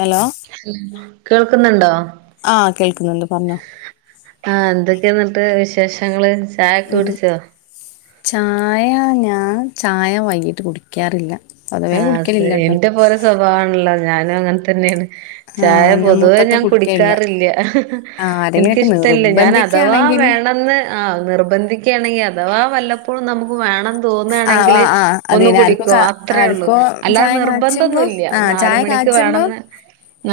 Hello കേൾക്ക്ന്ന് ണ്ടോ? ആഹ് കേൾക്ക്ന്ന് ണ്ട് പർഞ്ഞോ. ആഹ് എന്തൊക്കേന്ന്ട്ട് വിശേഷങ്ങള്? ചായൊക്കെ ഉം കുടിച്ചോ ചായ ഞാൻ ചായ വൈകീട്ട് കുടിയ്ക്കാറില്ല. ആഹ് എന്റെ പോലെ സ്വഭാവാണല്ലോ, ഞാനു അങ്ങൻതന്നേണ്. ചായ ആഹ് പൊതുവേ മൊത്തത്തി ഞാൻ കുടിക്കലില്ല കുടിക്കാറില്ല്യ. ആഹ് ആരെങ്കിലൊക്കെ എനിക്കിഷ്ടല്ല, ഞാന ഥവാ നിർബന്ധിക്കാണെങ്കില് വേണംന്ന് ആഹ് നിർബന്ധിക്കയാണെങ്കി, അഥവാ വല്ലപ്പോഴും നമുക്ക് വേണം ആഹ് തോന്നാണെങ്കില് ആഹ് ആഹ് ഒന്ന് അതന്നെ ആർക്കോ കുടിക്കും. കാ അ ത്രേള്ളു. ആർക്കോ അല്ലാതെ ചായ കാച്ചുമ്പോ നിർബന്ധൊന്നുല്ല്യ ആഹ് ചായ നാലുമണിക്ക് വേണംന്ന്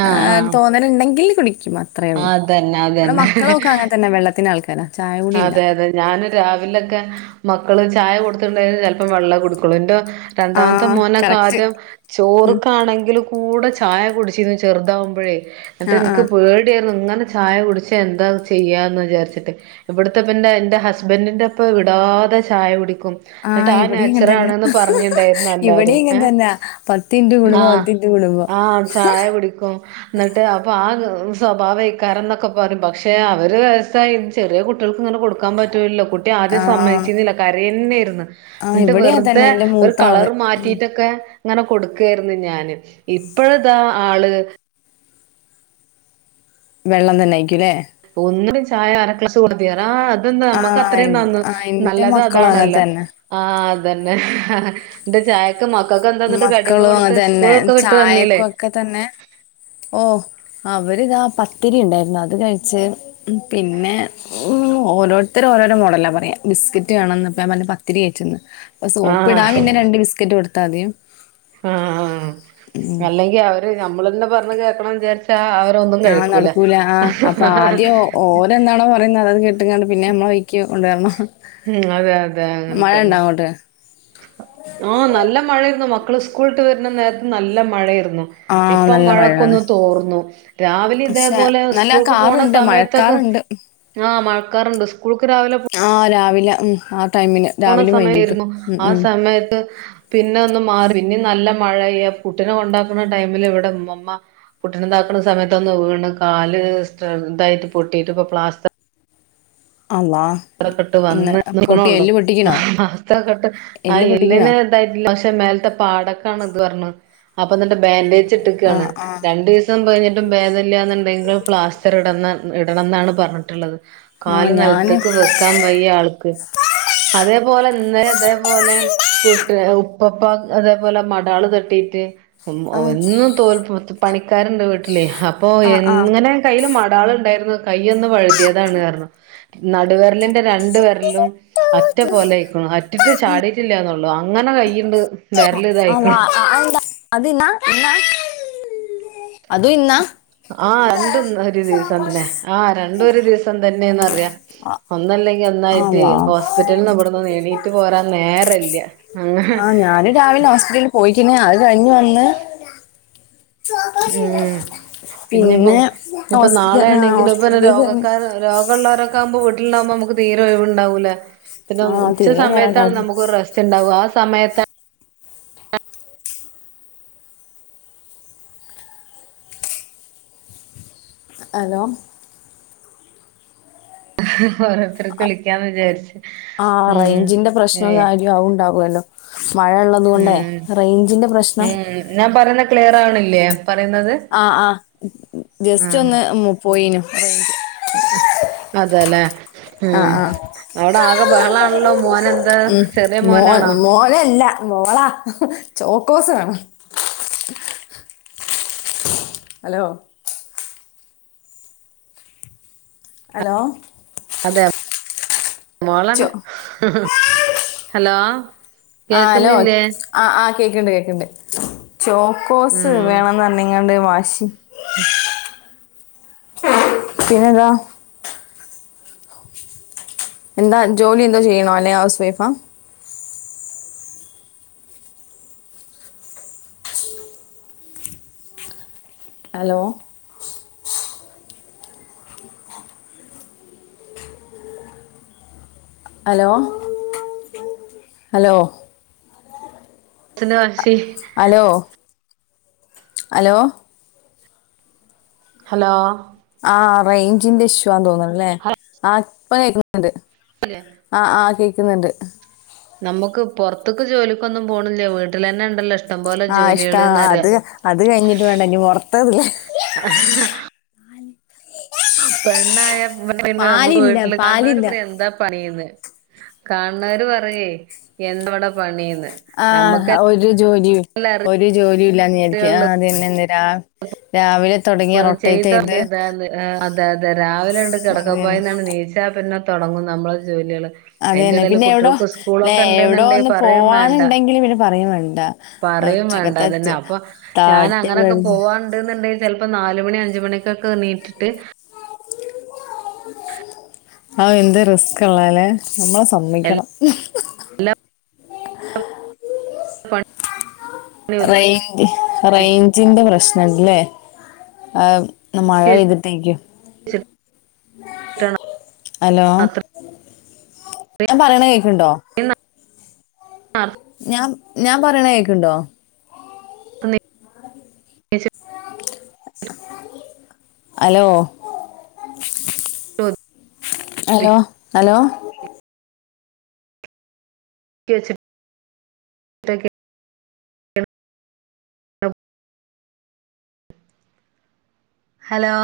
ആഹ് ആഹ് അങ്ങനണ്ടെങ്കിൽ കുടിക്കും, അത്രേ ഉള്ളു. അതന്നെ ഇവടെ അതന്നെ മക്കളൊക്കെ അങ്ങൻതന്നെ വെള്ളത്തിന്റെ ആൾക്കാരാ ചായ കുടി ഇല്ല അതെ അതെ ഞാന് രാവിലൊക്കെ മക്കള് ചായ കൊടുത്തിട്ട്ണ്ടേല്, ചെൽപ്പൊ വെള്ളാ കുടിക്കൊള്ളു. ഇൻ്റെ രണ്ടാമത്തെ ആഹ് മോനൊക്കെ കറക്റ്റ് ആദ്യം ഉം ചോറ്ക്കാണെങ്കില് കൂടെ ചായ കുടിച്ചിന്ന് ചെറുതാവുമ്പഴേ ന്ന്ട്ട് ആഹ് ഇൻക്ക് ആഹ് പേടിയായ്ര്ന്നു, ഇങ്ങനെ ചായ കുടിച്ചാ എന്താ ചെയ്യാന്ന് വിചാര്ച്ചിട്ടെ ഇബട്ത്തെ പിന്നെ എന്റെ ഹസ്ബൻ്റിന്റെ ഇപ്പ വിടാതെ ചായ കുടിക്കും. ആഹ് ന്ന്ട്ടാ ഇവിടെയും ഇങ്ങനെ തന്നെ നേച്ചറാണ്ന്ന് പറഞ്ഞിണ്ടായിരുന്നു ഇവിടെയും എല്ലാരും. ഇങ്ങനെ ഏഹ് തന്നാ പത്തിൻറ്റു കൂടുമ്പോ ആഹ് പത്തിൻറ്റു കൂടുമ്പോ ആഹ് ചായ കുടിക്കും ന്ന്ട്ട് അപ്പൊ ആ സ്വഭാവെയ്ക്കാരംന്നൊക്കെ പറിം പക്ഷേ, അവര് വയസ്സായി ചെറിയ കുട്ട് ട്ട്യൾക്ക്ങ്ങനെ കൊടുക്കാൻ പറ്റൂലല്ലൊ, കുട്ടി ആദ്യം ആഹ് ആഹ് സമ്മയ്ച്ചീന്നില്ല കരയെന്നേയ് ര്ന്ന് ആഹ് ൻട്ട് ഇവിടെയും അങ്ങനെ വെർതെ തന്നെ എന്റെ ഒരു മൂത്ത ആള് കളറ് ഉം മാറ്റീട്ടൊക്കെ ഇങ്ങനെ കൊടുക്കായിര്ന്നു ഞാന്. ഇപ്പഴതാ ആള് വെള്ളം തന്നായ്ക്കുലേ? ഒന്നിനും ചായ അര ക്ലാസ് [unintelligible] ആഹ് അതെന്താ നമ്മക്ക് ആഹ് അത്രേം നന്ന്. ആഹ് എന്റെ നല്ലത് മക്കളും അങ്ങനെ അതാണല്ലോ തന്നെ ആഹ് അതന്നെ. [unintelligible] ചായ [unintelligible] മക്കക്കെന്താ ന്ന്ട്ട് കട്യൊക്കെ മക്കളും അങ്ങനെ കൊടുത്തത്, തന്നെ സ്കൂളൊക്കെ വിട്ട് വന്നീലേ? ചായക്കും ഒക്കെ തന്നെ ഓഹ്, അവര്താ പത്തിരി ഇണ്ടായിര്ന്നു, അത് കഴിച്ച് പിന്നെ, ഓരോര്ത്തര് ഓരോരോ മോഡലാ പറയ. ബിസ്ക്കറ്റ് വേണംന്ന് പ്പ ഞാൻ പർഞ്ഞ് പ ത്തിരിയേറ്റ്ന്ന്. അപ്പൊ സോപ്പ് ടാൻ ആഹ് പിന്നെ രണ്ട് ബിസ്ക്കറ്റ് കൊടുത്താദ്യം ആഹ് ആഹ് ആഹ് അല്ലെങ്കി അവര് ഞമ്മളെന്നെ പറഞ്ഞ് കേക്കണം വിചാര്ച്ച് ട്ടാ അവരൊന്നും ആ കഴിക്കൂല. ഓലെന്താണോ പറയുന്നത് അതണ് കേട്ട്കാണ്ട്, പിന്നെ നമ്മളെ വഴിക്ക് കൊണ്ടു വരണം. ഉം അതെ അതെ അങ്ങൻതന്നെ. ആഹ് നല്ല മഴയിരുന്നു, മക്കള് സ്കൂൾട്ട് വര്ന്ന നേരത്ത് നല്ല മഴയിരുന്നു. ആ ഇപ്പം നല്ല മഴയാണ് മഴക്കൊന്ന് തോർന്നു. രാവിലിം പക്ഷെ ഇതേപോലെ നല്ല സ്കൂൾക്ക് പോണ കാറുണ്ട് സമയത്തൊക്കെ മഴക്കാറുണ്ട് ആഹ് മഴക്കാറ്ണ്ട് സ്കൂൾക്ക്‌ രാവിലെ പോ - ആഹ് രാവിലെ ആഹ് ടൈമിന് പോണ രാവിലെ വൈകിട്ട് സമയത്തിരുന്നു ഉം ആ ഉം സമയത്ത് പിന്നെ ഒന്ന് മാറി പിന്നിം നല്ല മഴയ്യ കുട്ടിനെ കൊണ്ടാക്കുന്ന ടൈമില് വടെമ്മമ്മ കുട്ടിനതാക്കുന്ന സമയത്തൊന്ന് വീണ്. കാല്തായിട്ട പൊട്ടിട്ട് ഇപ്പൊ പ്ലാസ്റ്റ അള്ളാഹ് റൊക്കെട്ട് വന്ന്നിക്ക്ണൊള്ളൂ. ആസ്റ്ററൊക്കെട്ട് ആ എല്ല് പൊട്ടിക്കണോ എല്ലിനെ തായിട്ടില്ല. പക്ഷെ മേൽത്തെ പാടക്കാണ് ത് പർണ്. അപ്പ ന്നട്ട് ബാൻഡേജ് ആ ഇട്ട്ക്കാണ്. ആ രണ്ടീസ് സം കയ്ഞ്ഞിട്ടും ഭേദല്യാന്നുണ്ടെങ്കിൽ പ്ലാസ്റ്റർ ഇട ഇടണംന്നാണ് പറഞ്ഞിട്ടുള്ളത് ആ കാല് ഞാന് നെൽത്ത്ക്ക് വെക്കാംവയ്യ ആൾക്ക്. അതേപോലെ ഇന്നലെതേപോലെ പുട്ട് ഉപ്പപ്പ അതേപോലെ മടാള് തട്ടിട്ട് ഉം ആ എന്നും തോൽ പണിക്കാരുണ്ട് വീട്ടിലേ. അപ്പൊ ആ ആ എങ്ങനെ കയ്യിൽ മടാള്ണ്ടായിര്ന്നു. കൈയ്യൊന്ന് വഴുതിയതാണ്ർഞ്ഞു നടുവെർലിന്റെ രണ്ട് വെര്ലും അറ്റ പോലയ്ക്ക്‌ണ്. അറ്റിട്ട് ചാടിട്ടില്ലാന്നൊള്ളു ള്ളൂ അങ്ങനെ കൈയ്യ്ണ്ട് അല്ല അഹ് എൻ [inaudible] അതിനന്നാ ഇന്ന അത ഇന്നാ [inaudible] ആഹ് രണ്ടുംഇന്ന ഒരു ദിവസന്നെ ആഹ്‌ രണ്ടു ഒരു ദിവസം തന്നെന്നറിയാ ഒന്നല്ലെ ങ്കി ഒന്നായിട്ട് അള്ളാ ഹോസ്പിറ്റൽന്ന് ഇവിടുന്നൊന്ന് എണീട്ട് പോരാൻ നേരല്യ ഞാനും രാവിലെ ഹോസ്പിറ്റലിൽ പോയിക്ക്‌ണ്. അത് കഴിഞ് വന്ന് ഉം പിന്നെപ്പോ പിന്നെ ഹോസ്പിറ്റ ആ ഹോസ്പിറ്റൽ കേസെന്നെ രോഗള്ളോരൊക്കാവുമ്പോ വീട്ടില്ണ്ടാവുമ്പോ അമ്മക്ക് തീരെ ഒഴിവ്ണ്ടാവൂലേ പിന്നെ ആ ഉച്ച തിരികെ നേരം സമയത്താണ് ഉണ്ടായിരുന്നു നമുക്കൊരു റെസ്റ്റ് ഉണ്ടാവ ആ സമയത്താ ഹലോ ഹ്‌ ഹോരോ ആഹ് ഉം റൈഞ്ചിന്റെ ഏ പ്രശ്നവും കാര്യവും അഉണ്ടാകുവല്ലോ മഴള്ളത് കൊണ്ടേ റൈഞ്ചിന്റെ പ്രശ്നം നാ പറയുന്ന ക്ലിയറാവ്ണില്ലേ പറയുന്നത് ആഹ് ആഹ് ജസ്റ്റ് ഒന്ന് പോയിനു റൈഞ്ച് അതേലേ ആ ഉം ആ അവടാകെ ബഹളാണല്ലോ മോൻ എന്താ ചെറിയ മോനാണോ അല്ല മോളാ ചോക്കോസ് വേണം ഹലോ ഹലോ അതെ ചോ മോളാണ്, ഹലോ ആഹ് അലോ കേക്കുന്നില്ലേ ആഹ് ആഹ് കേക്ക്‌ണ്ട് കേക്ക്‌ണ്ട് ചോക്കോസ് വേണെന്നർഞ്ങ്ങാണ്ട് വാശി ഉം പിന്നെന്താ എന്താ ജോലി എന്തോ ചെയ്യ്ണോ അല്ലെങ്കി ഹൗസ് വൈഫാ ഹലോ ഹലോ ഹലോ ച്ചന്റെ വാശി അലോ അലോ ഹലോ ആഹ് റൈഞ്ചിന്റെ ഇഷ്യുആൻ തോന്ന് ണ്ല്ലേ ആഹ് ഇപ്പ കേക്കുന്നുണ്ട് പല്ലെ ആഹ് ആഹ് കേക്കുന്നുണ്ട് നമ്മുക്ക് പൊർത്ത്ക്ക് ജോലിക്കൊന്നും പോണില്യ. വീട്ടിലെന്നെണ്ടല്ലോഷ്ടം ആഹ് ഇഷ്ട അത് അത് കഴിഞ്ഞിട്ട് വേണ്ടേ ഇനി പൊ റത്തതില് പെണ്ണായ പിന്നെ നമുക്ക് പാലില്ല വീട്ടില് കാണ് ണോര് പാലില്ല പറയും എന്താ പണീന്ന് കാണുന്നവരും പറയുവേ എന്താ ഇവിടെ പണിന്ന് ആഹ് ഒരു ജോലി ഒരു ജോലിയുല്ലാന്ന് വിചാരിക്കും ആഹ് അത് തന്നെ എന്തരാ രാവിലെ തുടങ്ങി പണി റൊട്ടേറ്റ് ചെയ്ത ചെയ്ത് കൂലി എന്താന്ന് അതെ അതെ രാവിലെ ങ്ങട്ട് കിടക്ക അതന്നെ പായിന്നാണ് നീച്ചാ പിന്നെ തുടങ്ങും നമ്മള ജോലികള് അയിന്റെ അതന്നെ ഇടേൽ പിന്നെ എവിടോ കുട്ടികൾക്ക് ല്ലെ സ്കൂളൊക്കെ എവിടോ ഉണ്ട്ന്നുണ്ടങ്കി ഒന്ന് പറയും വേണ്ട പോവാനുണ്ടെങ്കില് പിന്നെ പറയും വേണ്ട പറയും വേണ്ട ഉച്ചക്കത്തെ അതന്നെ ച്ച് അപ്പൊ ഞാൻ താട്ടി അങ്ങനൊക്കെ പിടിച്ച് പോവാണ് ണ്ടെന്നുണ്ടെങ്കി ചിലപ്പോ നാലുമണി അഞ്ച് മണിക്കൊക്കെ നീറ്റിട്ട് അഅ് എന്ത് റിസ്ക് ഉള്ളഅല്ലെ നമ്മളെ സമ്മയ്ക്കണം ല്ലോ പണിയും റെയ്ഞ്ച് ഒതുക്കി റയ്ഞ്ചിന്റെ പ്രശ്നണ്ട് ല്ലേ ഇന്ന് മഴ പെയ്തിട്ടേ വെച്ചിട്ടാണ് ഹലോ അത്രയും ഞാൻ പറയണ കേക്കിണ്ടോ എന്ന ആഹ് ഞാൻ ഞാൻ പറയണ കേക്കുണ്ടോ [unintelligible] ഹലോ ഹലോ ഒതുക്കി ഹലോ [unintelligible] വെച്ചിട്ടൊക്കെയാണ് ഹലോ